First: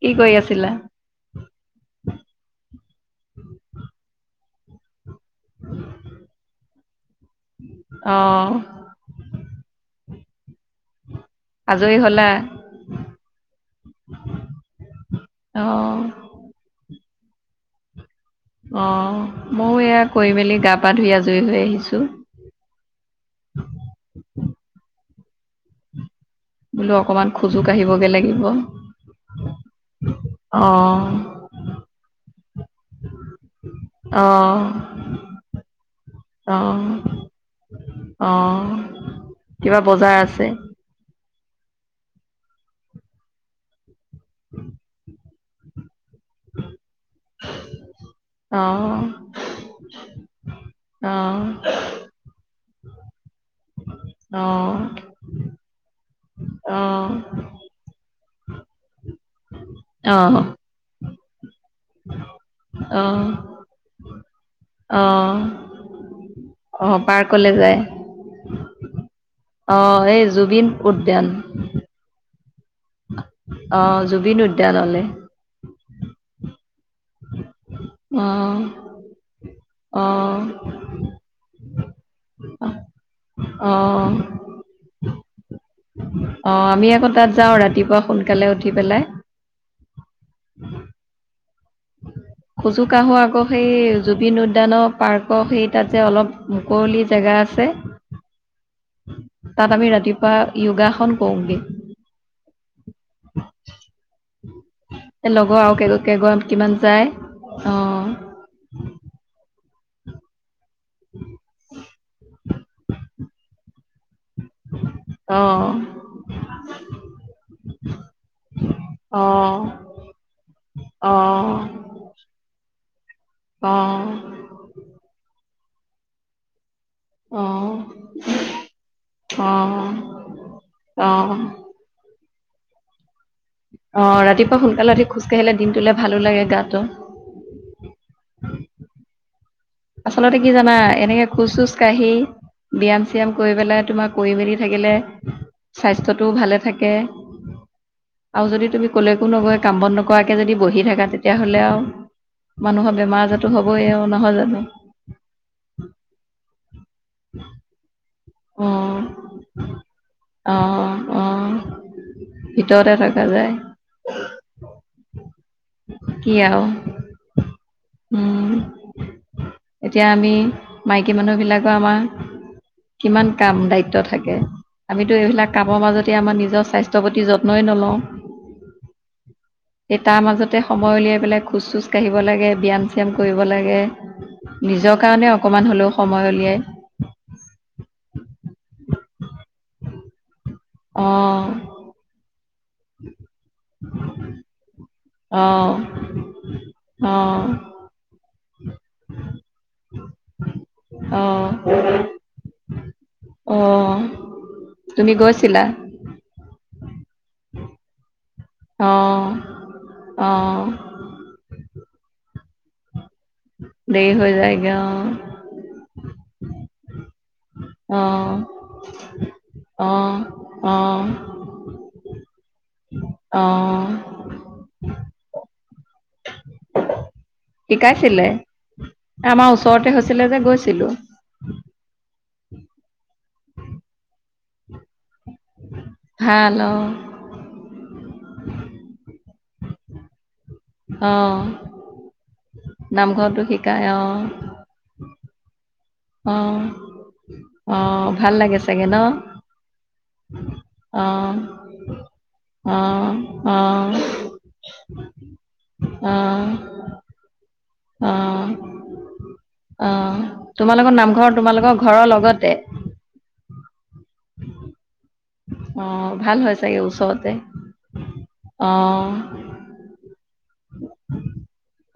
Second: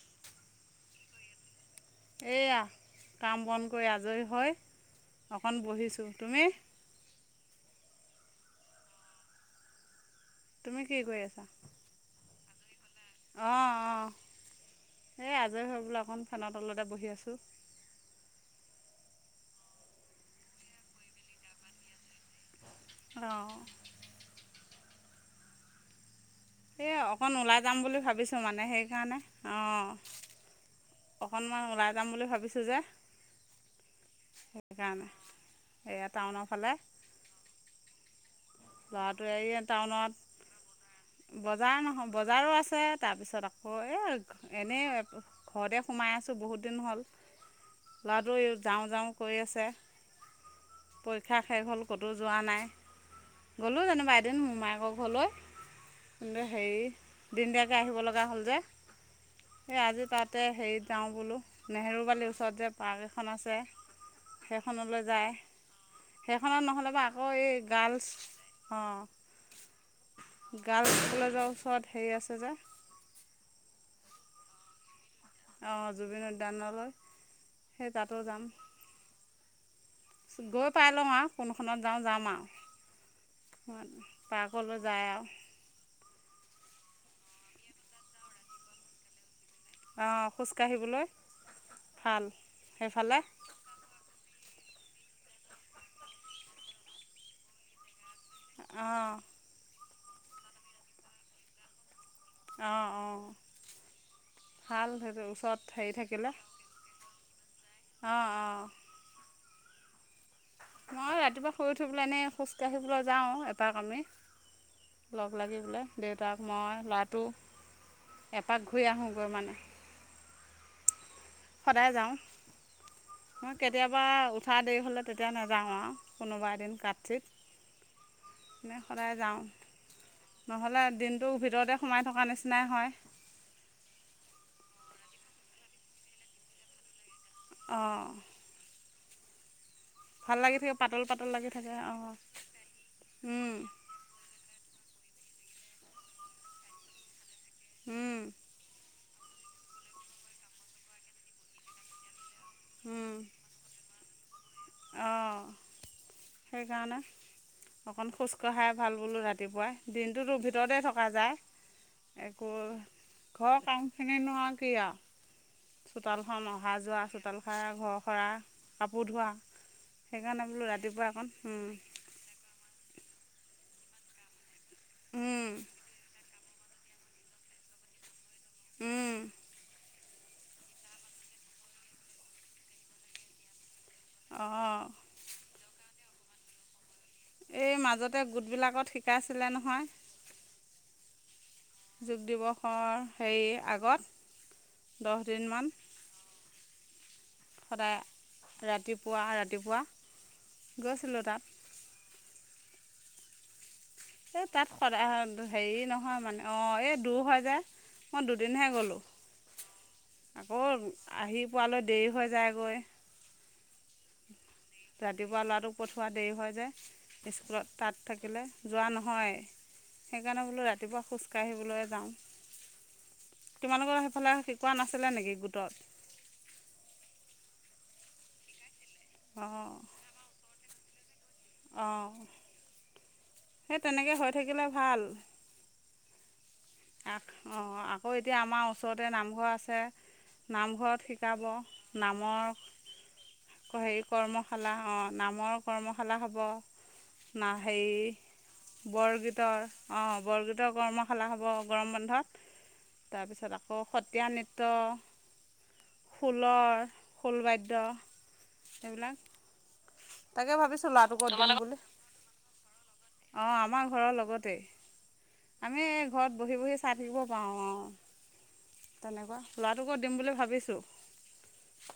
কি কৈ আছিলা? এইয়া কাম বন কৰি আজৰি হয় অকন বহিছো। তুমি? অহ। তুমি কি কৰি আ আজৰি হ'লা? অ অ এই আজৰি হৈ অ', বোলো অকন ফেনৰ তলতে বহি আছ টো। অ' মো এয়া কৰি মেলি গা পা ধুই আজুৰি হৈ আহিছোঁ। অহ' বোলো এই অকমান অকণ খোজো ওলাই যাম বুলি কাঢ়িবগে ভাবিছোঁ। লাগিব। মানে সেইকাৰণে অ' অ', অকণমান ওলাই যাম বুলি ভাবিছোঁ যে সেইকাৰণে অহ' এয়া টাউনৰ ফালে অহ' ল'ৰাটোৱে এয়া আছে? টাউনত বজাৰ নহয় বজাৰো আছে। তাৰপিছত আকৌ এই এনেই ঘৰতে সোমাই আছোঁ বহুত দিন হ'ল। ল'ৰাটোও যাওঁ অ', যাওঁ কৰি আছে। অ', পৰীক্ষা শেষ হ'ল ক'তো যোৱা নাই। গ'লো যেনিবা এদিন অ', মোৰ মোমায়েকৰ অ', ঘৰলৈ, কিন্তু হেৰি দিনদিয়াকৈ আহিব লগা যোৱা হ'ল যে আজি অ', তাতে হে ই যাওঁ বোলো নেহেৰুবালি ওচ ৰত যে পাৰ্ক অ', এখন আছে। হেইখনলৈ যায় অ', হেইখনত নহ'লে বা আকৌ এই গাৰ্লছ অঁ অহ' এই জুবিন উদ্যান পাঁচ হেজাৰ অ' জুবিন উদ্যানলৈ অ', জুবিন উদ্যানলৈ সেই তাতো যাম অ', গৈ পাই লওঁ আও কোনখনত যাওঁ যাম অ', আৰু অ', পাৰ্কলৈ যায় আৰু অ', আমি আকৌ তাত যাওঁ ৰাতিপুৱা সোনকালে উঠি পেলাই অ', খোজ কাঢ়িবলৈ খোজো কাঢ়ো আকৌ সেই জুবিন উদ্যানৰ পাৰ্কৰ সেই তাতে অলপ মুকলি জেগা আছে অ', তাত আমি ৰাতিপুৱা যোগাসন কৰোগে অ', - অ', লগৰ আও কেই কেইগৰাকী কিমান যায় অ', - অ', মই ৰাতিপুৱা শুই উঠি এনে খোজ কাঢ়িবলৈ যাও এপাক আমি লগ লাগি অ', পেলাই দেউতাক, মই, ল'ৰাটো এপাক ঘূৰি অ', আহোঁগৈ অ', মানে অ', সদায় যাওঁ মই অ', কেতিয়াবা উঠা দেৰি হ'লে তেতিয়া নাযাও আৰু কোনোবা এদিন কাট ঠিক সদায় যাওঁ অ', নহ'লে অ', দিনটোৰ ভিতৰতে সোমাই থকা নিচিনা নিচিনাই হয় অ', ৰাতিপুৱা সোনকালে উঠি খোজকাাঢ়িলে দিনটোলে ভালো লাগে গাটো অ', আচলতে কি জানা পাতল এনেকে পাতল লাগি খোজ- চোজ থাকে অঁ কাঢ়ি ব্যায়াম -চিয়াম উম কৰি পেলাই তোমাৰ কৰি মেলি থাকিলে স্বাস্থ্যটোও ভালে থাকে উম আৰু যদি তুমি কলৈকো নগৈ কাম বন নকৰাকে যদি বহি থাকা তেতিয়াহ'লে আও মানুহৰ বেমাৰ আজাৰটো হ'বয়ে এহ নহয় জানো অ', সেইকাৰণে অকণ খোজ অ কঢ়াই ভাল বোলো ৰাতিপুৱাই দিনটোতো অ ভিতৰতে থকা অ যায় একো ভিতৰতে থকা যায় ঘৰৰ কামখিনি নো আও কি আও কি চোতালখন আৰু অহা যোৱা, চোতাল সাৰা, ঘৰ সাৰা উম কাপোৰ ধোৱা এতিয়া আমি সেইকাৰণে বোলো ৰাতিপুৱা মাইকী অকণ মানুহ বিলাকৰ আমাৰ কিমান কাম দায়িত্ব থাকে আমিতো এইবিলাক কামৰ মাজতে আমাৰ নিজৰ স্বাস্থ্যৰ প্ৰতি যত্নই নলওঁ উম সেই তাৰ মাজতে সময় উলিয়াই পেলাই খোজ চোজ কঢ়িব লাগে ব্যায়াম চিয়াম কৰিব লাগে। অঁ নিজৰ কাৰণে অকণমান হ'লেও সময় উলিয়াই গোটেই মাজতে গোটবিলাকত শিকাইছিলে নহয় অ', যোগ দিৱসৰ হেৰি আগত দহদিনমান অ', সদায় ৰাতিপুৱা-ৰাতিপুৱা গৈছিলোঁ তাত। অ', এহ তাত তুমি সদায় গৈছিলা হেৰি নহয় মানে অ', এই দুৰ হয় যে মই দু দুদিনহে অ গ'লোঁ অ আকৌ আহি পোৱালৈ দেৰি হৈ যায়গৈ। দেৰি হৈ যায়। ৰাতিপুৱা ল'ৰাটোৰ পঠোৱা দেৰি হয় যায়। স্কুলত তাত অ থাকিলে যোৱা নহয় অ সেইকাৰণে বোলো অ ৰাতিপুৱা খোজকাাঢ়িবলৈ অ যাওঁ। তোমালোকৰ সেইফালে শিকোৱা নাছিলে নেকি গোটত শিকাইছিলে আমাৰ অঁ ওচৰতে হৈছিলে যে গৈছিলোঁ। অঁ। সেই তেনেকে হৈ থাকিলে ভাল। ভাল অঁ অঁ আকৌ এতিয়া আমাৰ ওচৰতে নামঘৰ আছে। নামঘৰত শিকাব নামৰ নামঘৰটো শিকায় হেৰি অ। কৰ্মশালা অঁ নামৰ কৰ্মশালা অ হ'ব। না অ ভাল লাগে চাগে হেৰি ন বৰগীতৰ অঁ বৰগীতৰ অ কৰ্মশালা হ'ব। গৰম বন্ধত, অ অ তাৰপিছত আকৌ সত্ৰীয়া নৃত্য অ খোলৰ খোল বাদ্য অ এইবিলাক। অ তোমালোকৰ নামঘৰ তোমালোকৰ ঘৰৰ লগতে? অঁ আমাৰ ঘৰৰ লগতে। অ আমি ভাল ঘৰত হয় বহি বহি চাগে চাই থাকিব ওচৰতে পাওঁ আওঁ। অ তেনেকুৱা ল'ৰাটোকো দিম বুলি ভাবিছোঁ।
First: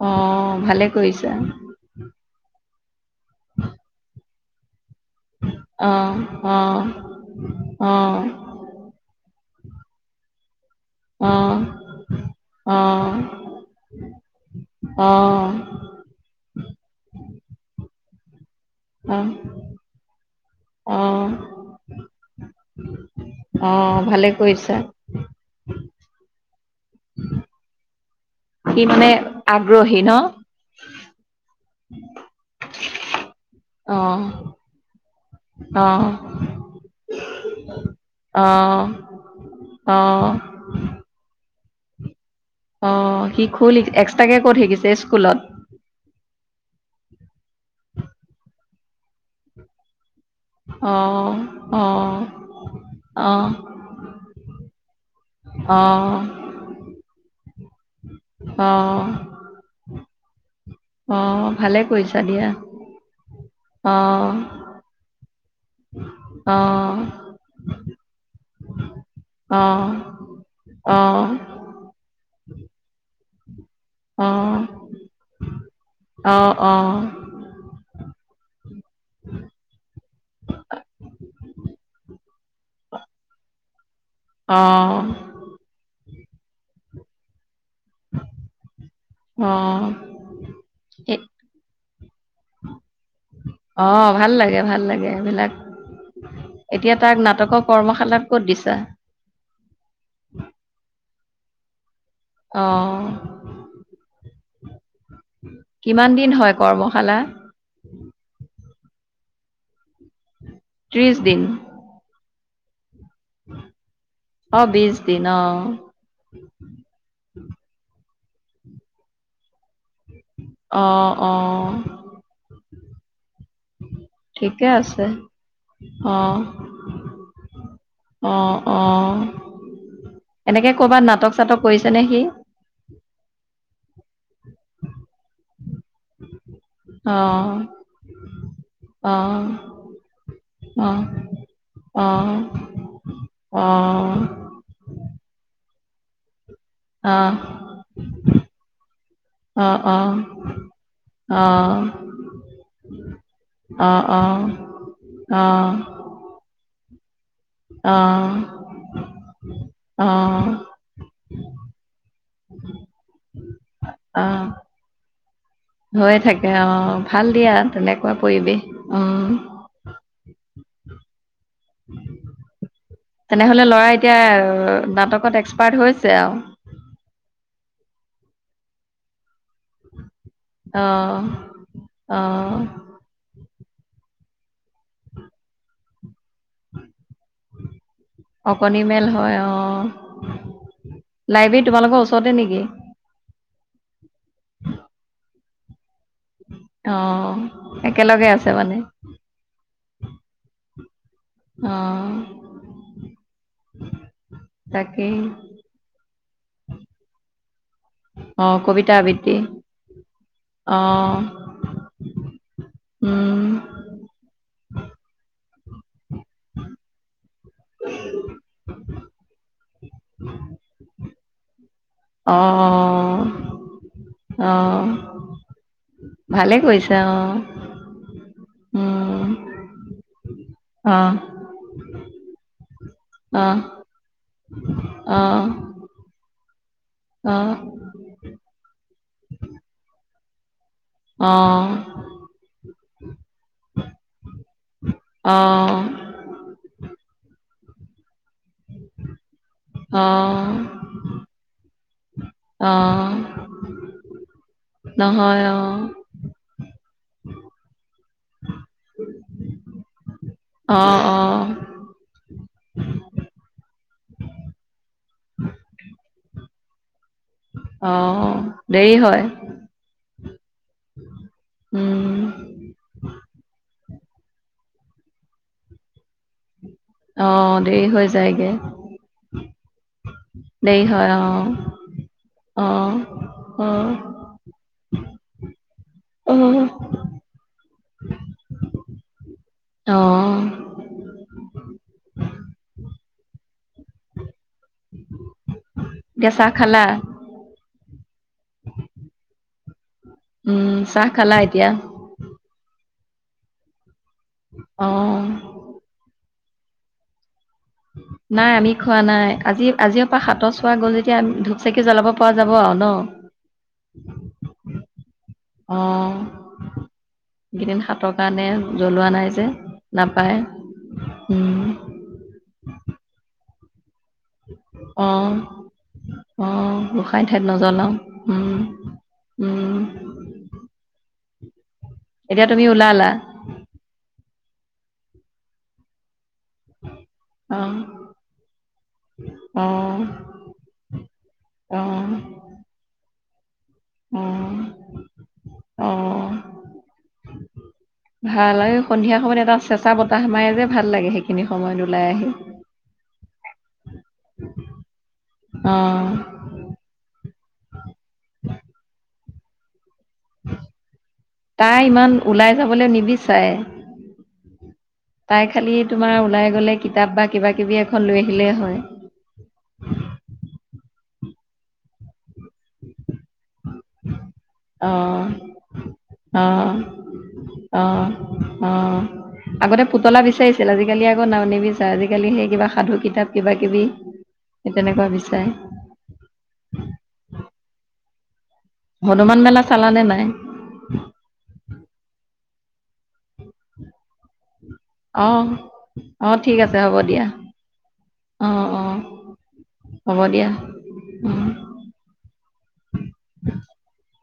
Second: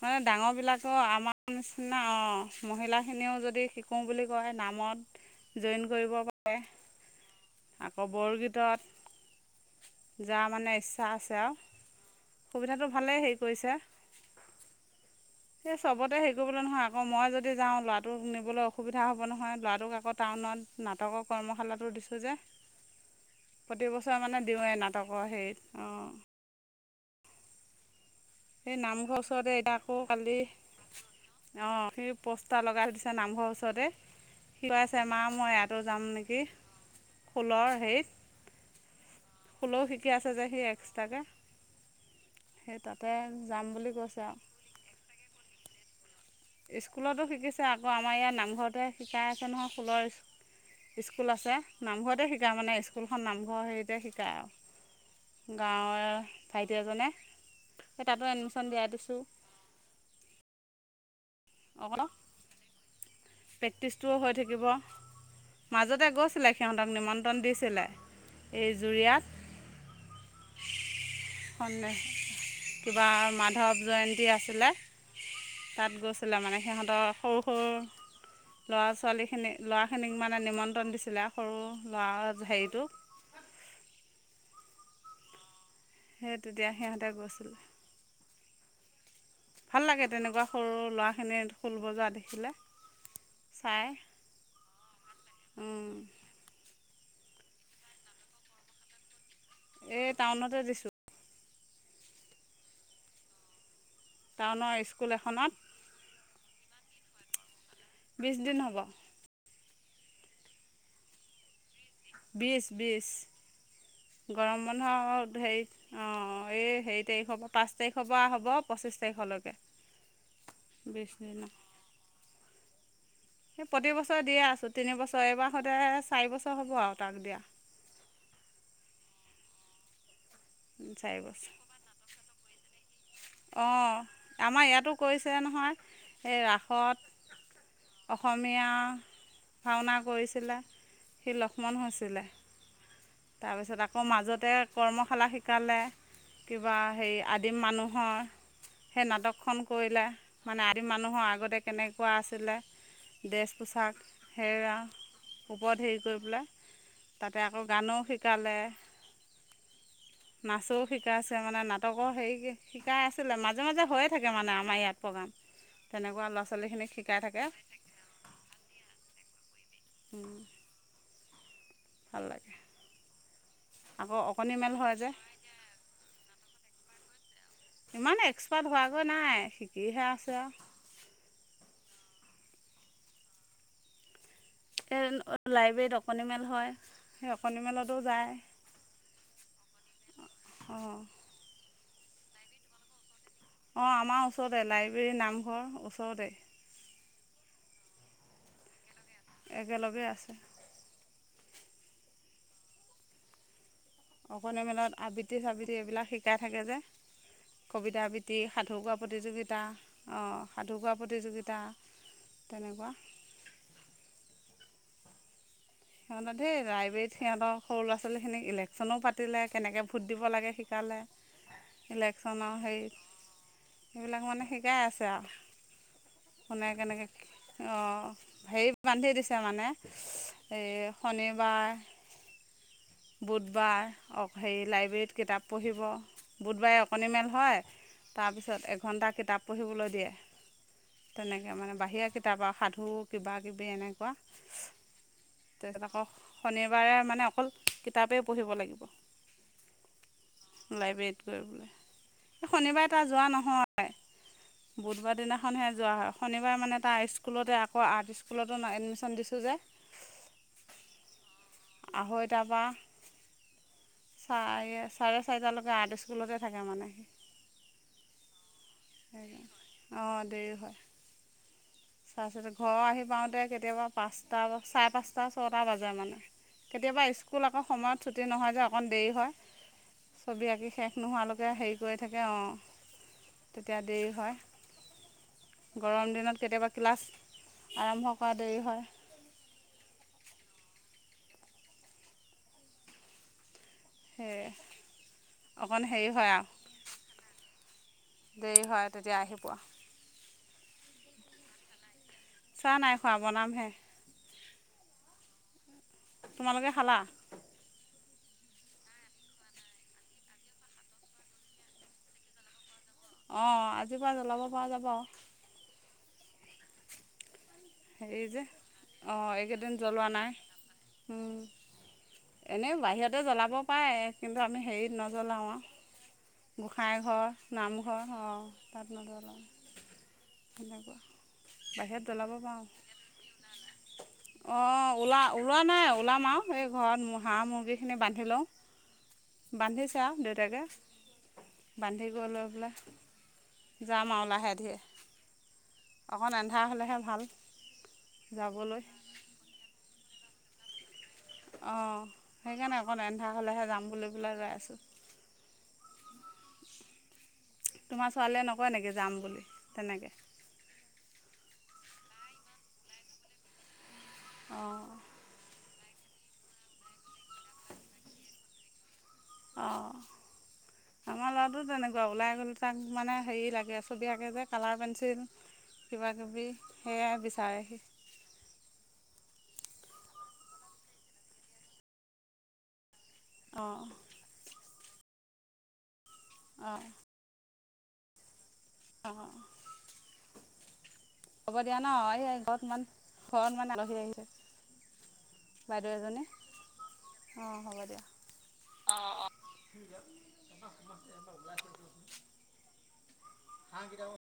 অ ডাঙৰ ভালে বিলাকৰ কৰিছা আমাৰ নিচিনা অঁ। মহিলাখিনিও যদি শিকো বুলি কয় নামত জইন কৰিব অহ', পাৰে অহ', অহ', যা মানে ইচছা অ অ আছে আৰু সুবিধাটো ভালেই হেৰি কৰিছে। অ সেই চবতে হেৰি কৰিবলৈ নহয় আকৌ মই যদি যাও ল'ৰাটোক নিবলৈ অসুবিধা হ'ব নহয় ল'ৰাটোক আকৌ টাউনত অ অ নাটকৰ কৰ্মশালাটো দিছোঁ যে। অ প্ৰতিবছৰ ভালে মানে কৰিছা দিওঁৱেই নাটকৰ হেৰিত অ, সেই সি মানে নামঘৰ ওচৰতে এতিয়া আকৌ আগ্ৰহী ন কালি অ, সি পোষ্টাৰ লগাই থৈ দিছে নামঘৰ ওচৰতে। অ সি কৈ আছে মা মই ইয়াতো অ অ যাম নেকি। খোলৰ হেৰিত খোলো অ শিকি আছে যে সি এক্সট্ৰাকে। সেই তা অ, সি খোল এক্সট্ৰাকে ক'ত শিকিছে স্কুলত? স্কুলতো শিকিছে আকৌ আমাৰ ইয়াত নামঘৰতে শিকাই আছে নহয় অ ফুলৰ স্কুল আছে অ নামঘৰতে শিকা মানে স্কুলখন অ নামঘৰ হেৰিতে শিকা আৰু। গাঁৱে অঁ ভাইটি এজনে সেই তাতো এডমিশ্বন দিয়াই অঁ দিছোঁ। অ, ভালে অকল কৰিছা দিয়া। প্ৰেক্টিচটোও হৈ অঁ থাকিব। মাজতে গৈছিলে সিহঁতক অঁ নিমন্ত্ৰণ দিছিলে এই অঁ জুৰিয়াত। অঁ [unintelligible] কিবা মাধৱ জয়ন্তী অঁ আছিলে তাত গৈছিলে অঁ মানে অঁ সিহঁতৰ সৰু-সৰু ল'ৰা-ছোৱালীখিনিক ল'ৰাখিনিক মানে নিমন্ত্ৰণ দিছিলে সৰু ল'ৰা হেৰিটো [inaudible] অ'। সেই, তেতিয়া সিহঁতে গৈছিলে। অঁ ভাল লাগে, তেনেকুৱা সৰু এই ল'ৰাখিনিৰ খোল বজোৱা দেখিলে। চাই অ', ভাল লাগে, ভাল লাগে সেইবিলাক। এতিয়া তাক নাটকৰ কৰ্মশালাত ক'ত দিছা? এই টাউনতে দিছোঁ। অ'। টাউনৰ ইস্কুল এখনত। কিমান দিন হয় কৰ্মশালা। বিচ দিন হ'ব। ত্ৰিছ দিন। বিছ, বিছ। গৰম অঁ বন্ধৰ বিছ দিন অ' অঁ হেৰি অ' অ' এই হেৰি তাৰিখৰ পৰা পাঁচ তাৰিখ খৰ পৰা হ'ব পঁচ্ছিশ তাৰিখলৈকে। বিছ অ' অ'। সি প্ৰতি বছৰে দিয়ে আছোঁ। আছে তিনিবছৰ, এইবাৰ স'তে চাৰি বছৰ হ'ব আৰু তাক দিয়া। অ' অ'। এনেকে ক'ৰবাত চাৰি নাটক চাটক কৰিছে নে সি? অ' আমাৰ ইয়াতো কৈছে নহয়, এই ৰাস অহ' অসমীয়া ভাওনা কৰিছিলে। অঁ সি লক্ষ্মণ হৈছিলে। তাৰপিছত আকৌ মাজতে কৰ্মশালা শিকালে। কিবা হেৰি আদিম মানুহৰ। সেই নাটকখন কৰিলে মানে আদিম মানুহৰ আগতে কেনেকুৱা আছিলে। ড্ৰেছ পোছাক হেৰা ওপৰত হেৰি কৰি পেলাই। তাকে আকৌ গানো শিকালে। নাচো শিকাইছে মানে। নাটকৰো হেৰি শিকাই আছিলে। মাজে মাজে হৈয়ে থাকে মানে আমাৰ ইয়াত। প্ৰগাম। হৈ থাকে, অ' ভাল দিয়া তেনেকুৱা পৰিৱেশ অ'। উম। ভাল লাগে। তেনে হ'লে ল'ৰা আকৌ অকণিমেল এতিয়া হয় যে নাটকত এক্সপাৰ্ট হৈছে আৰু ইমান এক্সপাৰ্ট হোৱাগৈ নাই শিকিহে আছ অহ' অহ'। এন অহ' লাইব্ৰেৰীত অকন অকণি মেল হয়। সেই অকণি মেলতো যায়। অকণি মেল হয় অ অ'। লাইব্ৰেৰী তোমালোকৰ ওচৰতে নেকি? অ' আমাৰ ওচৰতে লাইব্ৰেৰী নামঘৰ ওচ অ' একেলগে আছে মানে? একেলগে আছে। অহ' অকণীয়া মেলত আবৃত্তি চাবিতি এইবিলাক শিকাই থাকে যে কবিতা আবৃত্তি, অ সাধু কবিতা কোৱা আবৃত্তি প্ৰতিযোগিতা, অ' সাধু অ কোৱা প্ৰতিযোগিতা। তেনেকুৱা উম সিহঁতৰ ধেই ৰাইব্ৰেৰীত সিহঁত সৰু ল'ৰা ছোৱালী খিনিক ইলেকশ্যনো পাতিলে কেনেকে বুট দিব লাগে শিকালে। ইলেকশ্যনৰ হেৰি অ এইবিলাক মানে শিকাই আছে অ', আহ ভালে কোনে কৰিছা কেনেকৈ অ', কি অ' হেৰিত বান্ধি উম, দিছে মানে। এই অ', শনিবাৰ অ', বুধবাৰ হেৰি অ' লাইব্ৰেৰীত অ', অ', কিতাপ পঢ়িব বুধবাৰে অকণিমেল অ', হয়। তাৰপিছত এঘণ্টা কিতাপ পঢ়িবলৈ দিয়ে। তেনেকে মানে বাহিৰা কিতাপ আৰু সাধু কিবা কিবি এনেকুৱা। তে অ', আকৌ শনিবাৰে মানে অকল কিতাপেই পঢ়িব লাগিব। অ', লাইব্ৰেৰীত গৈ বোলে। এই শনিবাৰে তাৰ অ', যোৱা নহয়। বুধবাৰ নহয় দিনাখনহে অ', যোৱা হয়। শনিবাৰে মানে তাৰ স্কুলতে আকৌ আৰ্ট স্কুলতো এডমিশ্যন দিছোঁ যে। অহ' অহ' হৈৰ তাৰপৰা চাৰে চাৰে চাৰিটালৈকে আৰ্ট স্কুলতে থাকে মানে। অহ' দেৰি হয়। চাৰ উম, চি ঘৰ আহি পাওঁতে কেতিয়াবা পাঁচটা চাৰে পাঁচটা ছটা বাজে মানে কেতিয়াবা স্কুল অ', আকৌ দেৰি সময়ত হৈ ছুটি যায়গে, নহয় যে অকণ দেৰি হয়। ছবি আঁকি দেৰি শেষ হয় নোহোৱালৈকে অ', হেৰি কৰি থাকে অ। তেতিয়া অ', দেৰি হয়। গৰম দিনত অ', কেতিয়াবা ক্লাছ আৰম্ভ কৰা দেৰি হয়। অ, হে চাহ খালা দেৰি হয় তেতিয়া আহি পোৱা। উম চাহ খালা এতিয়া চাহ নাই খোৱা বনামহে। আহ, তোমালোকে খালা। নাই আমি খোৱা নাই আজি আজি পৰা হাত চোৱা গ'ল যেতিয়া ধূপ চাকি জ্বলাব পৰা যাব আৰু ন অ আজিৰ পৰা জ্বলাব পৰা যাব অ, কেইদিন হাতৰ হেৰি যে কাৰণে জ্বলোৱা অঁ নাই যে এইকেইদিন জ্বলোৱা নাই নাপায় উম। এনেই বাহিৰতে জ্বলাব। পাৰে কিন্তু আমি হেৰিত নজ্বলাওঁ আৰু অ গোঁসাই ঘৰ ঠাইত নজ্বলাও নামঘৰ অঁ উম তাত নজ্বলাওঁ উম। সেনেকুৱা বাহিৰত জ্বলাব এতিয়া তুমি পাওঁ। [unintelligible] অ ওলা ওলোৱা নাই ওলাম আৰু এই ঘৰত হাঁহ অঁ মুৰ্গীখিনি বান্ধি লওঁ, অঁ বান্ধিছে আৰু দেউতাকে। অঁ বান্ধি গ লৈ পেলাই। যাম আৰু লাহে অঁ ধিৰে অঁ অকণ আন্ধা হ'লেহে ভাল। ভাল আৰু যাবলৈ সন্ধিয়া সময়ত এটা চেঁচা বতাহ মাৰে যে ভাল লাগে সেইখিনি সময়ত ওলাই আহি। কা হ'লেহে যাম বুলি পেলাই ৰৈ আছো। অ। তোমাৰ ছোৱালীয়ে নকয় নেকি যাম বুলি তেনেকে? তাই ইমান ওলাই যাবল নিবিচাৰে। অঁ তাই খালি তোমাৰ ওলাই গ'লে কিতাপ বা কিবা কিবি এখন লৈ আহিলেই হয়। অ আমাৰ ল'ৰাটো তেনেকুৱা ওলাই গ'লে তাক মানে হেৰি লাগ [unintelligible] ছবি আঁকে যে কালাৰ পেঞ্চিল কিবাকিবি অহ সেয়াই বিচাৰে সি অহ অহ। আগতে পুতলা বিচাৰিছিল আজিকালি আকৌ নিবিচাৰে আজিকালি সেই কিবা সাধু কিত তাপ কিবা অঁ কিবি সেই তেনেকুৱা বিচাৰে। অঁ অঁ হনুমান মেলা চালানে নাই? হ'ব দিয়া ন এই ঘৰত ইমান ঘৰত মানে আলহী আহিলে। অ অ ঠিক আছে হ'ব দিয়া, অঁ হ'ব দিয়া অ অ। হ'ব দিয়া উম। [unintelligible]